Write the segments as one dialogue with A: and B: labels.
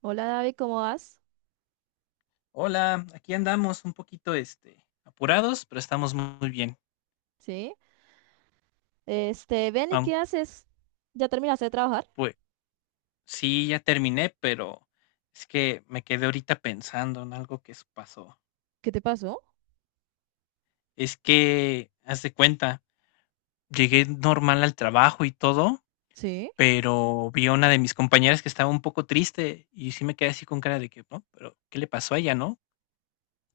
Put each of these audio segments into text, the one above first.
A: Hola David, ¿cómo vas?
B: Hola, aquí andamos un poquito, apurados, pero estamos muy bien.
A: Sí. Este, ven y
B: Am,
A: qué haces. ¿Ya terminaste de trabajar?
B: pues sí, ya terminé, pero es que me quedé ahorita pensando en algo que pasó.
A: ¿Qué te pasó?
B: Es que, haz de cuenta, llegué normal al trabajo y todo,
A: Sí.
B: pero vi a una de mis compañeras que estaba un poco triste y sí me quedé así con cara de que, no, pero ¿qué le pasó a ella, no?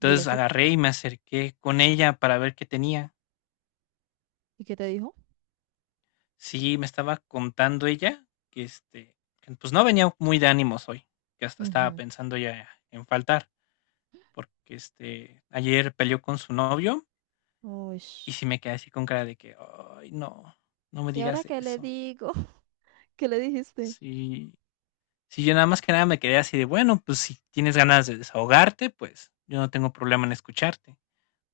A: ¿Y eso?
B: agarré y me acerqué con ella para ver qué tenía.
A: ¿Y qué te dijo?
B: Sí, me estaba contando ella que, que, pues no venía muy de ánimos hoy, que hasta estaba
A: Ujú.
B: pensando ya en faltar, porque ayer peleó con su novio
A: Uy.
B: y sí me quedé así con cara de que, ay, no, no me
A: ¿Y ahora
B: digas
A: qué le
B: eso.
A: digo? ¿Qué le dijiste?
B: Sí, sí, yo nada más que nada me quedé así de, bueno, pues si tienes ganas de desahogarte, pues yo no tengo problema en escucharte.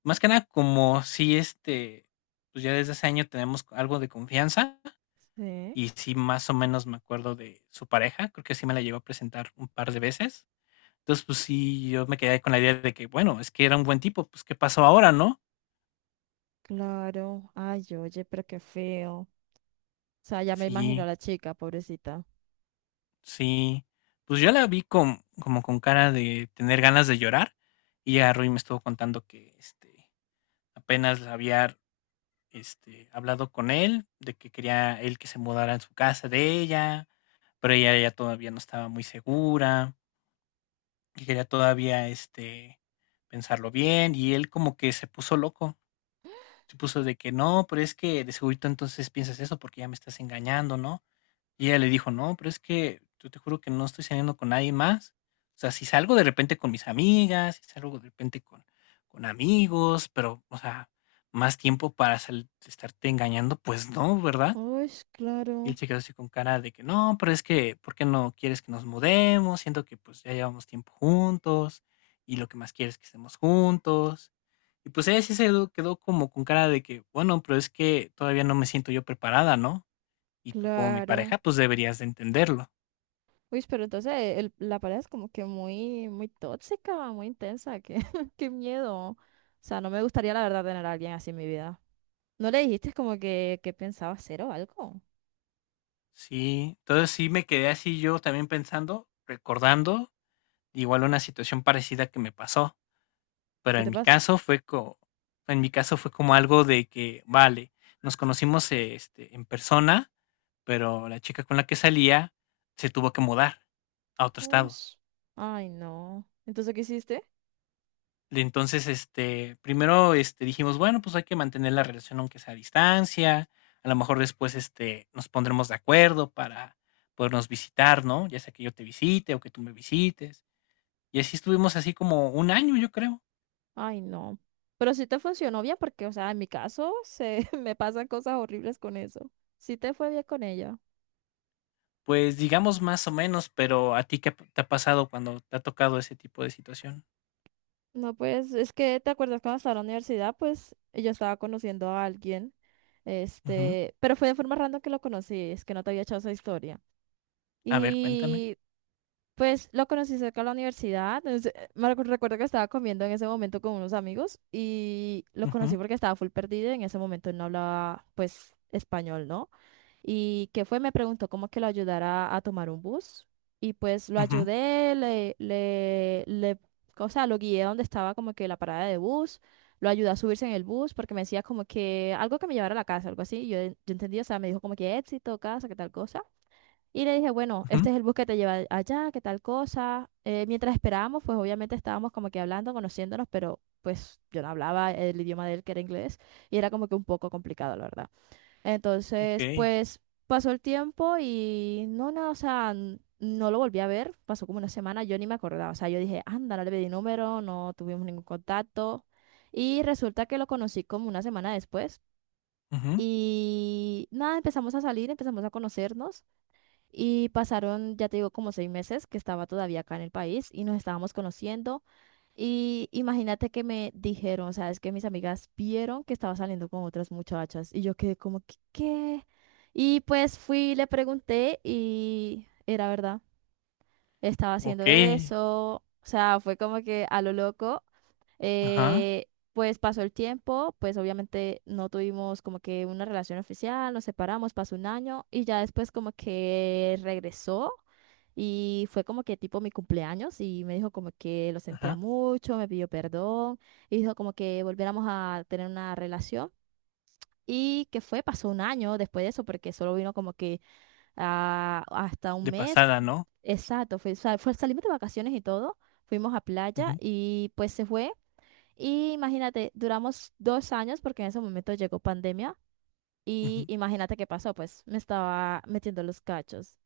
B: Más que nada, como si pues ya desde hace año tenemos algo de confianza.
A: Sí,
B: Y sí, más o menos me acuerdo de su pareja, creo que sí me la llegó a presentar un par de veces. Entonces, pues sí, yo me quedé con la idea de que, bueno, es que era un buen tipo, pues ¿qué pasó ahora, no?
A: claro. Ay, oye, pero qué feo. O sea, ya me imagino a
B: Sí,
A: la chica, pobrecita.
B: sí. Pues yo la vi con, como con cara de tener ganas de llorar y agarró y me estuvo contando que apenas había hablado con él, de que quería él que se mudara en su casa de ella, pero ella ya todavía no estaba muy segura, que quería todavía pensarlo bien y él como que se puso loco, se puso de que no, pero es que de segurito entonces piensas eso porque ya me estás engañando, ¿no? Y ella le dijo, no, pero es que yo te juro que no estoy saliendo con nadie más. O sea, si salgo de repente con mis amigas, si salgo de repente con amigos, pero, o sea, más tiempo para estarte engañando, pues no, ¿verdad?
A: Uy,
B: Y
A: claro,
B: él se quedó así con cara de que no, pero es que, ¿por qué no quieres que nos mudemos? Siento que pues ya llevamos tiempo juntos y lo que más quieres es que estemos juntos. Y pues ella sí se quedó como con cara de que, bueno, pero es que todavía no me siento yo preparada, ¿no? Y tú como mi
A: claro.
B: pareja, pues deberías de entenderlo.
A: Uy, pero entonces la pareja es como que muy, muy tóxica, muy intensa, qué, qué miedo. O sea, no me gustaría la verdad tener a alguien así en mi vida. ¿No le dijiste como que pensaba hacer o algo?
B: Sí, entonces sí me quedé así yo también pensando, recordando igual una situación parecida que me pasó. Pero
A: ¿Qué te
B: en mi
A: pasó?
B: caso fue co en mi caso fue como algo de que, vale, nos conocimos, en persona, pero la chica con la que salía se tuvo que mudar a otro estado.
A: Ush, ay, no. Entonces, ¿qué hiciste?
B: Y entonces, primero, dijimos, bueno, pues hay que mantener la relación aunque sea a distancia, a lo mejor después, nos pondremos de acuerdo para podernos visitar, ¿no? Ya sea que yo te visite o que tú me visites. Y así estuvimos así como un año, yo creo.
A: Ay, no. Pero sí te funcionó bien porque, o sea, en mi caso se me pasan cosas horribles con eso. Sí te fue bien con ella.
B: Pues, digamos más o menos, pero, ¿a ti qué te ha pasado cuando te ha tocado ese tipo de situación?
A: No, pues es que te acuerdas cuando estaba en la universidad, pues yo estaba conociendo a alguien,
B: Ujú.
A: este, pero fue de forma random que lo conocí, es que no te había echado esa historia.
B: A ver, cuéntame.
A: Y pues lo conocí cerca de la universidad. Recuerdo que estaba comiendo en ese momento con unos amigos y lo
B: Ujú,
A: conocí porque estaba full perdido. En ese momento él no hablaba, pues, español, ¿no? Y que fue, me preguntó cómo que lo ayudara a tomar un bus. Y pues lo
B: ujú,
A: ayudé, o sea, lo guié a donde estaba como que la parada de bus. Lo ayudé a subirse en el bus porque me decía como que algo que me llevara a la casa, algo así. Y yo entendí, o sea, me dijo como que éxito, casa, qué tal cosa. Y le dije, bueno, este
B: ujú.
A: es el bus que te lleva allá, qué tal cosa. Mientras esperábamos, pues obviamente estábamos como que hablando, conociéndonos, pero pues yo no hablaba el idioma de él, que era inglés, y era como que un poco complicado, la verdad. Entonces,
B: Okey.
A: pues pasó el tiempo y o sea, no lo volví a ver, pasó como una semana, yo ni me acordaba, o sea, yo dije, anda, no le pedí número, no tuvimos ningún contacto. Y resulta que lo conocí como una semana después.
B: Ujú.
A: Y nada, empezamos a salir, empezamos a conocernos. Y pasaron, ya te digo, como 6 meses que estaba todavía acá en el país y nos estábamos conociendo. Y imagínate que me dijeron, o sea es que mis amigas vieron que estaba saliendo con otras muchachas y yo quedé como, que, ¿qué? Y pues fui, le pregunté y era verdad, estaba haciendo
B: Okey.
A: eso. O sea, fue como que a lo loco,
B: Ajá,
A: eh, pues pasó el tiempo, pues obviamente no tuvimos como que una relación oficial, nos separamos, pasó un año y ya después como que regresó y fue como que tipo mi cumpleaños y me dijo como que lo sentía
B: ajá.
A: mucho, me pidió perdón y dijo como que volviéramos a tener una relación. Y que fue, pasó un año después de eso, porque solo vino como que hasta un
B: De
A: mes.
B: pasada, ¿no?
A: Exacto, fue, salimos de vacaciones y todo, fuimos a playa
B: Ujú,
A: y pues se fue. Y imagínate, duramos 2 años porque en ese momento llegó pandemia y
B: ujú.
A: imagínate qué pasó, pues me estaba metiendo los cachos.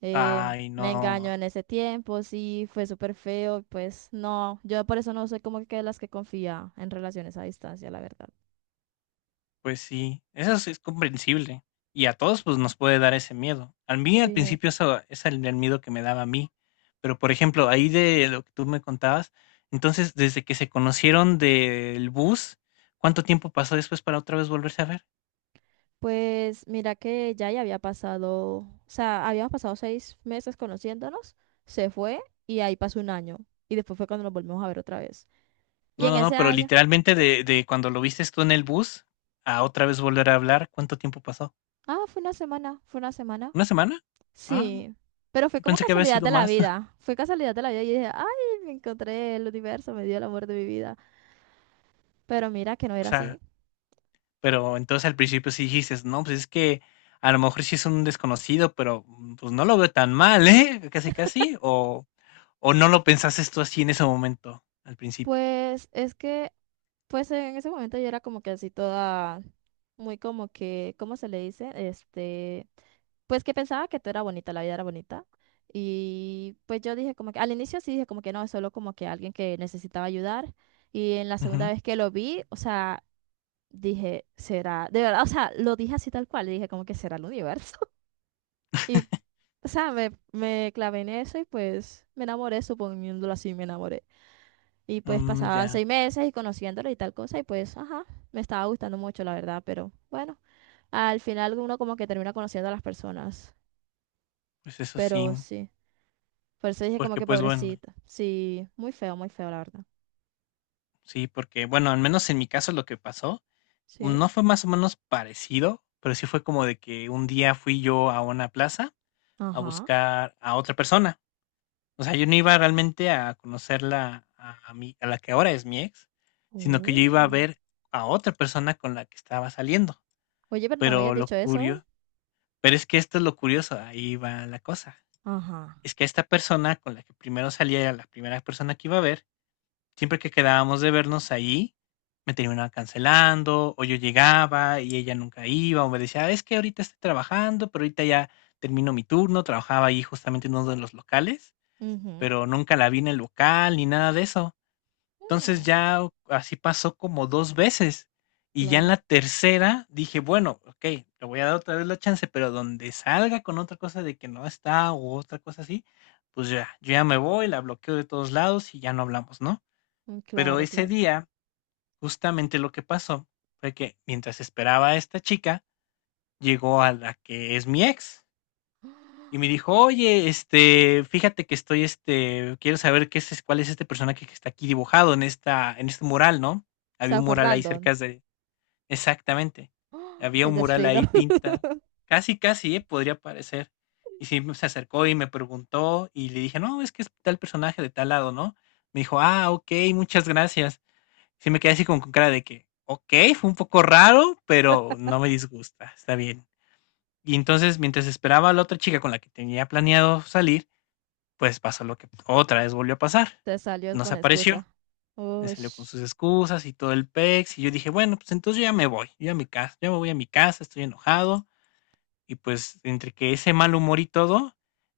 B: Ay,
A: Me engañó
B: no.
A: en ese tiempo, sí, fue súper feo, pues no, yo por eso no soy como que de las que confía en relaciones a distancia, la verdad.
B: Pues sí, eso sí es comprensible. Y a todos pues nos puede dar ese miedo. A mí al
A: Sí,
B: principio eso es el miedo que me daba a mí. Pero por ejemplo, ahí de lo que tú me contabas, entonces desde que se conocieron del bus, ¿cuánto tiempo pasó después para otra vez volverse a ver?
A: pues mira que ya había pasado, o sea, habíamos pasado 6 meses conociéndonos, se fue y ahí pasó un año y después fue cuando nos volvimos a ver otra vez. Y
B: No,
A: en
B: no, no,
A: ese
B: pero
A: año,
B: literalmente de cuando lo viste tú en el bus a otra vez volver a hablar, ¿cuánto tiempo pasó?
A: fue una semana, fue una semana.
B: ¿Una semana? Ah,
A: Sí, pero fue
B: yo
A: como
B: pensé que había
A: casualidad
B: sido
A: de la
B: más.
A: vida. Fue casualidad de la vida y dije, ay, me encontré el universo, me dio el amor de mi vida. Pero mira que no
B: O
A: era así.
B: sea, pero entonces al principio sí dijiste, no, pues es que a lo mejor sí es un desconocido, pero pues no lo veo tan mal, ¿eh? Casi, casi. O no lo pensaste tú así en ese momento, al principio.
A: Pues es que, pues en ese momento yo era como que así toda, muy como que, ¿cómo se le dice? Este, pues que pensaba que todo era bonita, la vida era bonita. Y pues yo dije como que, al inicio sí dije como que no, es solo como que alguien que necesitaba ayudar. Y en la segunda
B: Ujú.
A: vez que lo vi, o sea, dije, será, de verdad, o sea, lo dije así tal cual, dije como que será el universo. Y, o sea, me clavé en eso y pues me enamoré, suponiéndolo así, me enamoré. Y pues
B: Mm,
A: pasaban
B: ya,
A: 6 meses y conociéndolo y tal cosa y pues, ajá, me estaba gustando mucho, la verdad, pero bueno, al final uno como que termina conociendo a las personas,
B: pues eso sí.
A: pero sí. Por eso dije como
B: Porque
A: que
B: pues bueno,
A: pobrecita. Sí, muy feo, la verdad.
B: sí, porque bueno, al menos en mi caso lo que pasó
A: Sí.
B: no fue más o menos parecido, pero sí fue como de que un día fui yo a una plaza a
A: Ajá.
B: buscar a otra persona. O sea, yo no iba realmente a conocerla a la que ahora es mi ex, sino que yo iba a
A: Oh.
B: ver a otra persona con la que estaba saliendo.
A: Oye, pero no me hayas
B: Pero lo
A: dicho eso, ¿eh?
B: curio Pero es que esto es lo curioso, ahí va la cosa.
A: Ajá.
B: Es que esta persona con la que primero salía, era la primera persona que iba a ver, siempre que quedábamos de vernos allí, me terminaba cancelando, o yo llegaba y ella nunca iba, o me decía, "Ah, es que ahorita estoy trabajando, pero ahorita ya termino mi turno", trabajaba ahí justamente en uno de los locales,
A: Ujú.
B: pero nunca la vi en el local ni nada de eso. Entonces
A: Mm.
B: ya así pasó como dos veces. Y ya en
A: Claro,
B: la tercera dije, bueno, ok, le voy a dar otra vez la chance, pero donde salga con otra cosa de que no está o otra cosa así, pues ya, yo ya me voy, la bloqueo de todos lados y ya no hablamos, ¿no?
A: mm,
B: Pero
A: claro,
B: ese
A: claro.
B: día, justamente lo que pasó fue que mientras esperaba a esta chica, llegó a la que es mi ex y me dijo, oye, fíjate que estoy, quiero saber qué es, cuál es este personaje que está aquí dibujado en esta, en este mural, ¿no?
A: O
B: Había
A: sea,
B: un
A: fue
B: mural ahí
A: random.
B: cerca de, exactamente,
A: ¡Ah!
B: había
A: El
B: un mural
A: destino.
B: ahí pinta, casi, casi, podría parecer. Y sí, se acercó y me preguntó y le dije, no, es que es tal personaje de tal lado, ¿no? Me dijo, ah, ok, muchas gracias. Sí me quedé así como con cara de que, ok, fue un poco raro, pero no me disgusta, está bien. Y entonces, mientras esperaba a la otra chica con la que tenía planeado salir, pues pasó lo que otra vez volvió a pasar.
A: Te salió
B: No se
A: con
B: apareció,
A: excusa.
B: me
A: Uy,
B: salió con sus excusas y todo el pex. Y yo dije, bueno, pues entonces yo ya me voy, yo a mi casa, yo me voy a mi casa, estoy enojado. Y pues entre que ese mal humor y todo,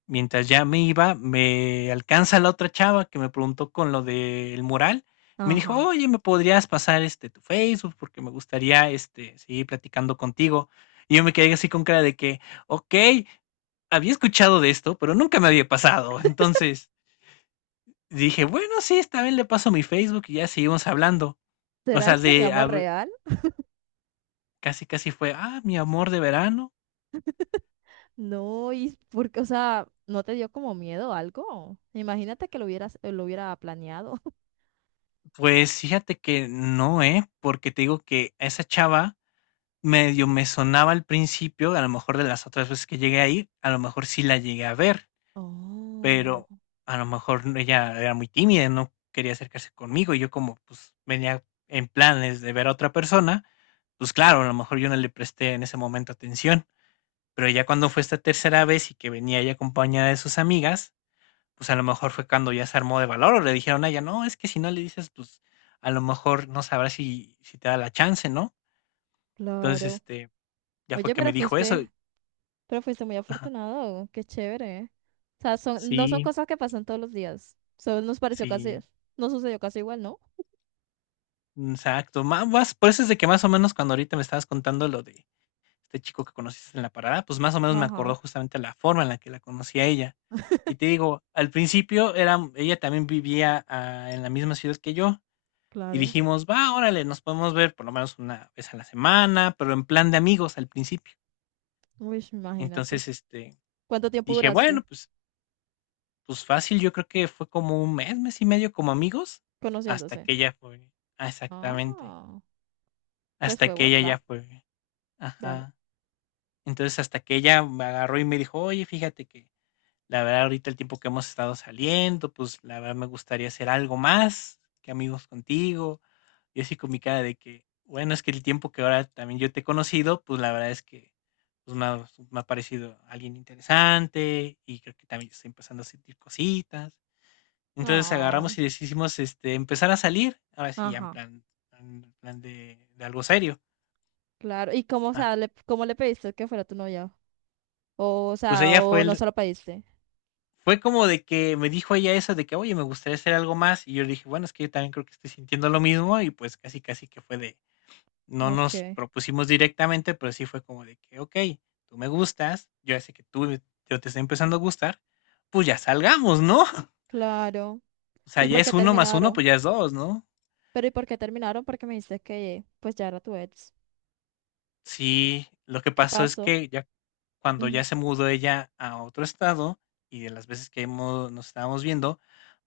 B: mientras ya me iba, me alcanza la otra chava que me preguntó con lo del mural. Me dijo,
A: ajá.
B: oye, ¿me podrías pasar tu Facebook? Porque me gustaría seguir platicando contigo. Y yo me quedé así con cara de que, ok, había escuchado de esto, pero nunca me había pasado. Entonces dije, bueno, sí, esta vez le paso mi Facebook y ya seguimos hablando. O
A: ¿Será
B: sea,
A: ese mi
B: de a
A: amor
B: ver,
A: real?
B: casi casi fue, ah, mi amor de verano.
A: No, y porque, o sea, ¿no te dio como miedo o algo? Imagínate que lo hubieras, lo hubiera planeado.
B: Pues fíjate que no, ¿eh? Porque te digo que a esa chava medio me sonaba al principio, a lo mejor de las otras veces que llegué a ir, a lo mejor sí la llegué a ver,
A: Oh,
B: pero a lo mejor ella era muy tímida, no quería acercarse conmigo y yo como pues venía en planes de ver a otra persona, pues claro, a lo mejor yo no le presté en ese momento atención, pero ya cuando fue esta tercera vez y que venía ella acompañada de sus amigas, pues, a lo mejor fue cuando ya se armó de valor, o le dijeron a ella: "No, es que si no le dices, pues, a lo mejor no sabrás si te da la chance", ¿no? Entonces,
A: claro.
B: ya fue
A: Oye,
B: que me
A: pero
B: dijo eso
A: fuiste, muy
B: ajá.
A: afortunado. Qué chévere, ¿eh? O sea, son, no son
B: Sí,
A: cosas que pasan todos los días. Solo nos pareció casi,
B: sí,
A: nos sucedió casi igual, ¿no?
B: exacto. Ma Más por eso es de que más o menos cuando ahorita me estabas contando lo de este chico que conociste en la parada, pues, más o menos me
A: Ajá,
B: acordó justamente la forma en la que la conocí a ella. Y te digo, al principio era ella también vivía, ah, en la misma ciudad que yo. Y
A: claro.
B: dijimos, va, órale, nos podemos ver por lo menos una vez a la semana, pero en plan de amigos al principio.
A: Uy, imagínate.
B: Entonces,
A: ¿Cuánto tiempo
B: dije,
A: duraste
B: bueno, pues, pues fácil, yo creo que fue como un mes, mes y medio como amigos, hasta
A: conociéndose?
B: que ella fue, ah, exactamente,
A: Ah, pues
B: hasta
A: fue
B: que
A: buen
B: ella ya
A: plan.
B: fue,
A: Dale.
B: ajá. Entonces, hasta que ella me agarró y me dijo, oye, fíjate que la verdad ahorita el tiempo que hemos estado saliendo, pues la verdad me gustaría hacer algo más que amigos contigo. Yo así con mi cara de que, bueno, es que el tiempo que ahora también yo te he conocido, pues la verdad es que pues, me ha parecido alguien interesante y creo que también estoy empezando a sentir cositas. Entonces
A: Ah,
B: agarramos y decidimos empezar a salir, ahora sí, ya
A: ajá,
B: en plan de algo serio.
A: claro. ¿Y cómo, o
B: Ah,
A: sea, le, cómo le pediste que fuera tu novia? O
B: pues
A: sea,
B: ella fue
A: o no
B: el,
A: se lo pediste.
B: fue como de que me dijo ella eso de que, oye, me gustaría hacer algo más. Y yo le dije, bueno, es que yo también creo que estoy sintiendo lo mismo. Y pues casi que fue de, no
A: Ok,
B: nos propusimos directamente, pero sí fue como de que: "Okey, tú me gustas, yo ya sé que tú yo te estoy empezando a gustar, pues ya salgamos", ¿no?
A: claro.
B: O sea,
A: ¿Y
B: ya
A: por qué
B: es uno más uno,
A: terminaron?
B: pues ya es dos, ¿no?
A: Pero ¿y por qué terminaron? Porque me dijiste que pues ya era tu ex.
B: Sí, lo que
A: ¿Qué
B: pasó es
A: pasó?
B: que ya cuando ya
A: Ujú.
B: se mudó ella a otro estado, y de las veces que hemos nos estábamos viendo,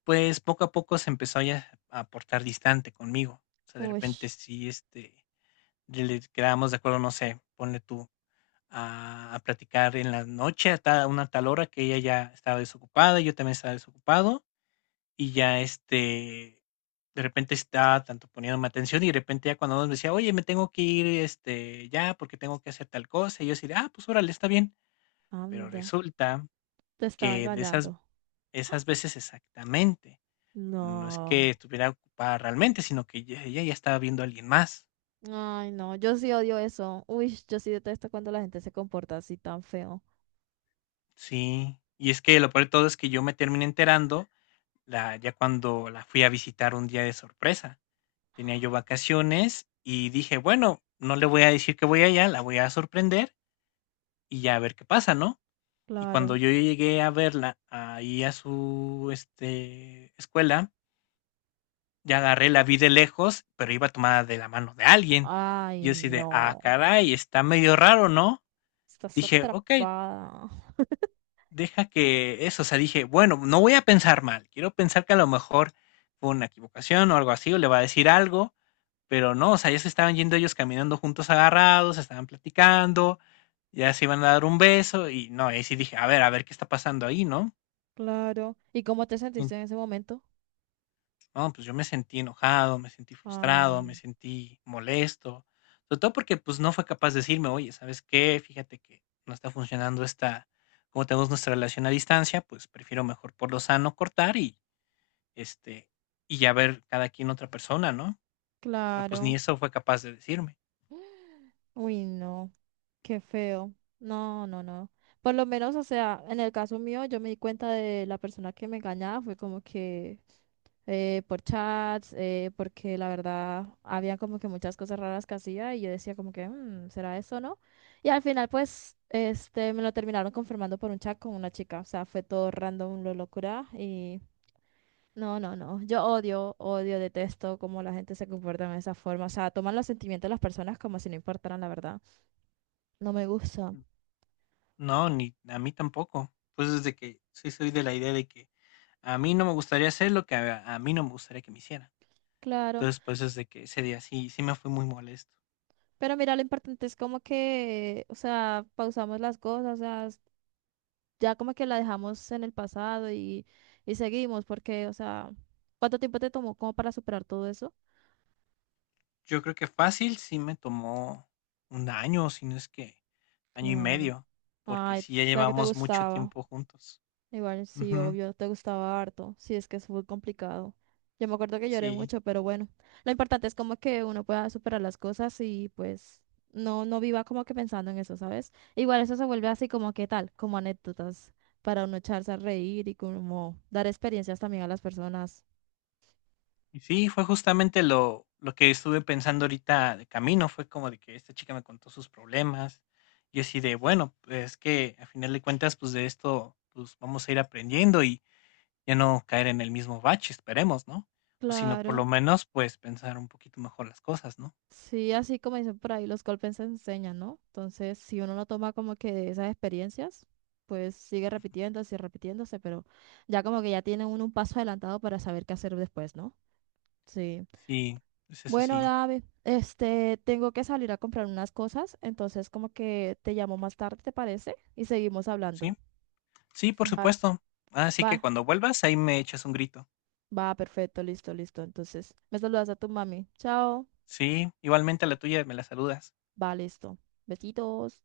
B: pues poco a poco se empezó ya a portar distante conmigo. O sea, de
A: Uy,
B: repente sí, le quedábamos de acuerdo, no sé, ponle tú a platicar en la noche a ta una tal hora que ella ya estaba desocupada, yo también estaba desocupado, y ya, de repente estaba tanto poniéndome atención y de repente ya cuando me decía: "Oye, me tengo que ir, ya porque tengo que hacer tal cosa", y yo decía: "Ah, pues órale, está bien". Pero
A: anda.
B: resulta
A: Te estaba
B: que de esas
A: engañando.
B: esas veces exactamente, no es que
A: No.
B: estuviera ocupada realmente, sino que ya ella ya estaba viendo a alguien más.
A: Ay, no, yo sí odio eso. Uy, yo sí detesto cuando la gente se comporta así tan feo.
B: Sí, y es que lo peor de todo es que yo me terminé enterando La ya cuando la fui a visitar un día de sorpresa. Tenía yo vacaciones y dije: "Bueno, no le voy a decir que voy allá, la voy a sorprender y ya a ver qué pasa", ¿no? Y cuando
A: Claro.
B: yo llegué a verla ahí a su, escuela, ya agarré, la vi de lejos, pero iba tomada de la mano de alguien.
A: Ay,
B: Yo así de: "Ah,
A: no.
B: caray, está medio raro, ¿no?".
A: Estás
B: Dije: "Okey,
A: atrapada.
B: deja que eso", o sea, dije: "Bueno, no voy a pensar mal, quiero pensar que a lo mejor fue una equivocación o algo así, o le va a decir algo". Pero no, o sea, ya se estaban yendo ellos caminando juntos agarrados, estaban platicando, ya se iban a dar un beso y no, ahí sí dije, a ver qué está pasando ahí, ¿no?
A: Claro. ¿Y cómo te
B: Y
A: sentiste en ese momento?
B: no, pues yo me sentí enojado, me sentí frustrado, me
A: Ay.
B: sentí molesto, sobre todo porque pues no fue capaz de decirme, oye, ¿sabes qué? Fíjate que no está funcionando esta, como tenemos nuestra relación a distancia, pues prefiero mejor por lo sano cortar y este, y ya ver cada quien otra persona, ¿no? Pero pues ni
A: Claro.
B: eso fue capaz de decirme.
A: Uy, no. Qué feo. No, no, no. Por lo menos, o sea, en el caso mío, yo me di cuenta de la persona que me engañaba, fue como que por chats, porque la verdad había como que muchas cosas raras que hacía y yo decía como que, "Mm, ¿será eso o no?" Y al final pues este, me lo terminaron confirmando por un chat con una chica, o sea, fue todo random, lo locura y no, no, no, yo odio, odio, detesto cómo la gente se comporta de esa forma, o sea, toman los sentimientos de las personas como si no importaran, la verdad, no me gusta,
B: No, ni a mí tampoco. Pues desde que sí soy de la idea de que a mí no me gustaría hacer lo que a mí no me gustaría que me hicieran.
A: claro.
B: Entonces, pues desde que ese día sí, sí me fue muy molesto.
A: Pero mira, lo importante es como que, o sea, pausamos las cosas, o sea, ya como que la dejamos en el pasado y seguimos, porque, o sea, ¿cuánto tiempo te tomó como para superar todo eso?
B: Yo creo que fácil sí me tomó 1 año, si no es que año y
A: Claro.
B: medio, porque
A: Ay, o
B: sí ya
A: sea que te
B: llevamos mucho
A: gustaba.
B: tiempo juntos.
A: Igual sí,
B: Ujú,
A: obvio, te gustaba harto. Sí, es que es muy complicado. Yo me acuerdo que lloré
B: sí.
A: mucho, pero bueno, lo importante es como que uno pueda superar las cosas y pues no viva como que pensando en eso, ¿sabes? Igual eso se vuelve así como que tal, como anécdotas para uno echarse a reír y como dar experiencias también a las personas.
B: Y sí, fue justamente lo que estuve pensando ahorita de camino, fue como de que esta chica me contó sus problemas, y así de, bueno, pues es que a final de cuentas, pues de esto, pues vamos a ir aprendiendo y ya no caer en el mismo bache, esperemos, ¿no? O si no, por lo
A: Claro.
B: menos, pues pensar un poquito mejor las cosas, ¿no?
A: Sí, así como dicen por ahí, los golpes se enseñan, ¿no? Entonces, si uno no toma como que de esas experiencias, pues sigue repitiéndose y repitiéndose, pero ya como que ya tiene uno un paso adelantado para saber qué hacer después, ¿no? Sí.
B: Sí, es eso
A: Bueno,
B: sí,
A: Dave, este, tengo que salir a comprar unas cosas, entonces como que te llamo más tarde, ¿te parece? Y seguimos
B: sí,
A: hablando.
B: sí, por
A: Va,
B: supuesto. Así
A: va,
B: que cuando vuelvas, ahí me echas un grito.
A: va, perfecto, listo, listo. Entonces, me saludas a tu mami. Chao.
B: Sí, igualmente a la tuya me la saludas.
A: Va, listo. Besitos.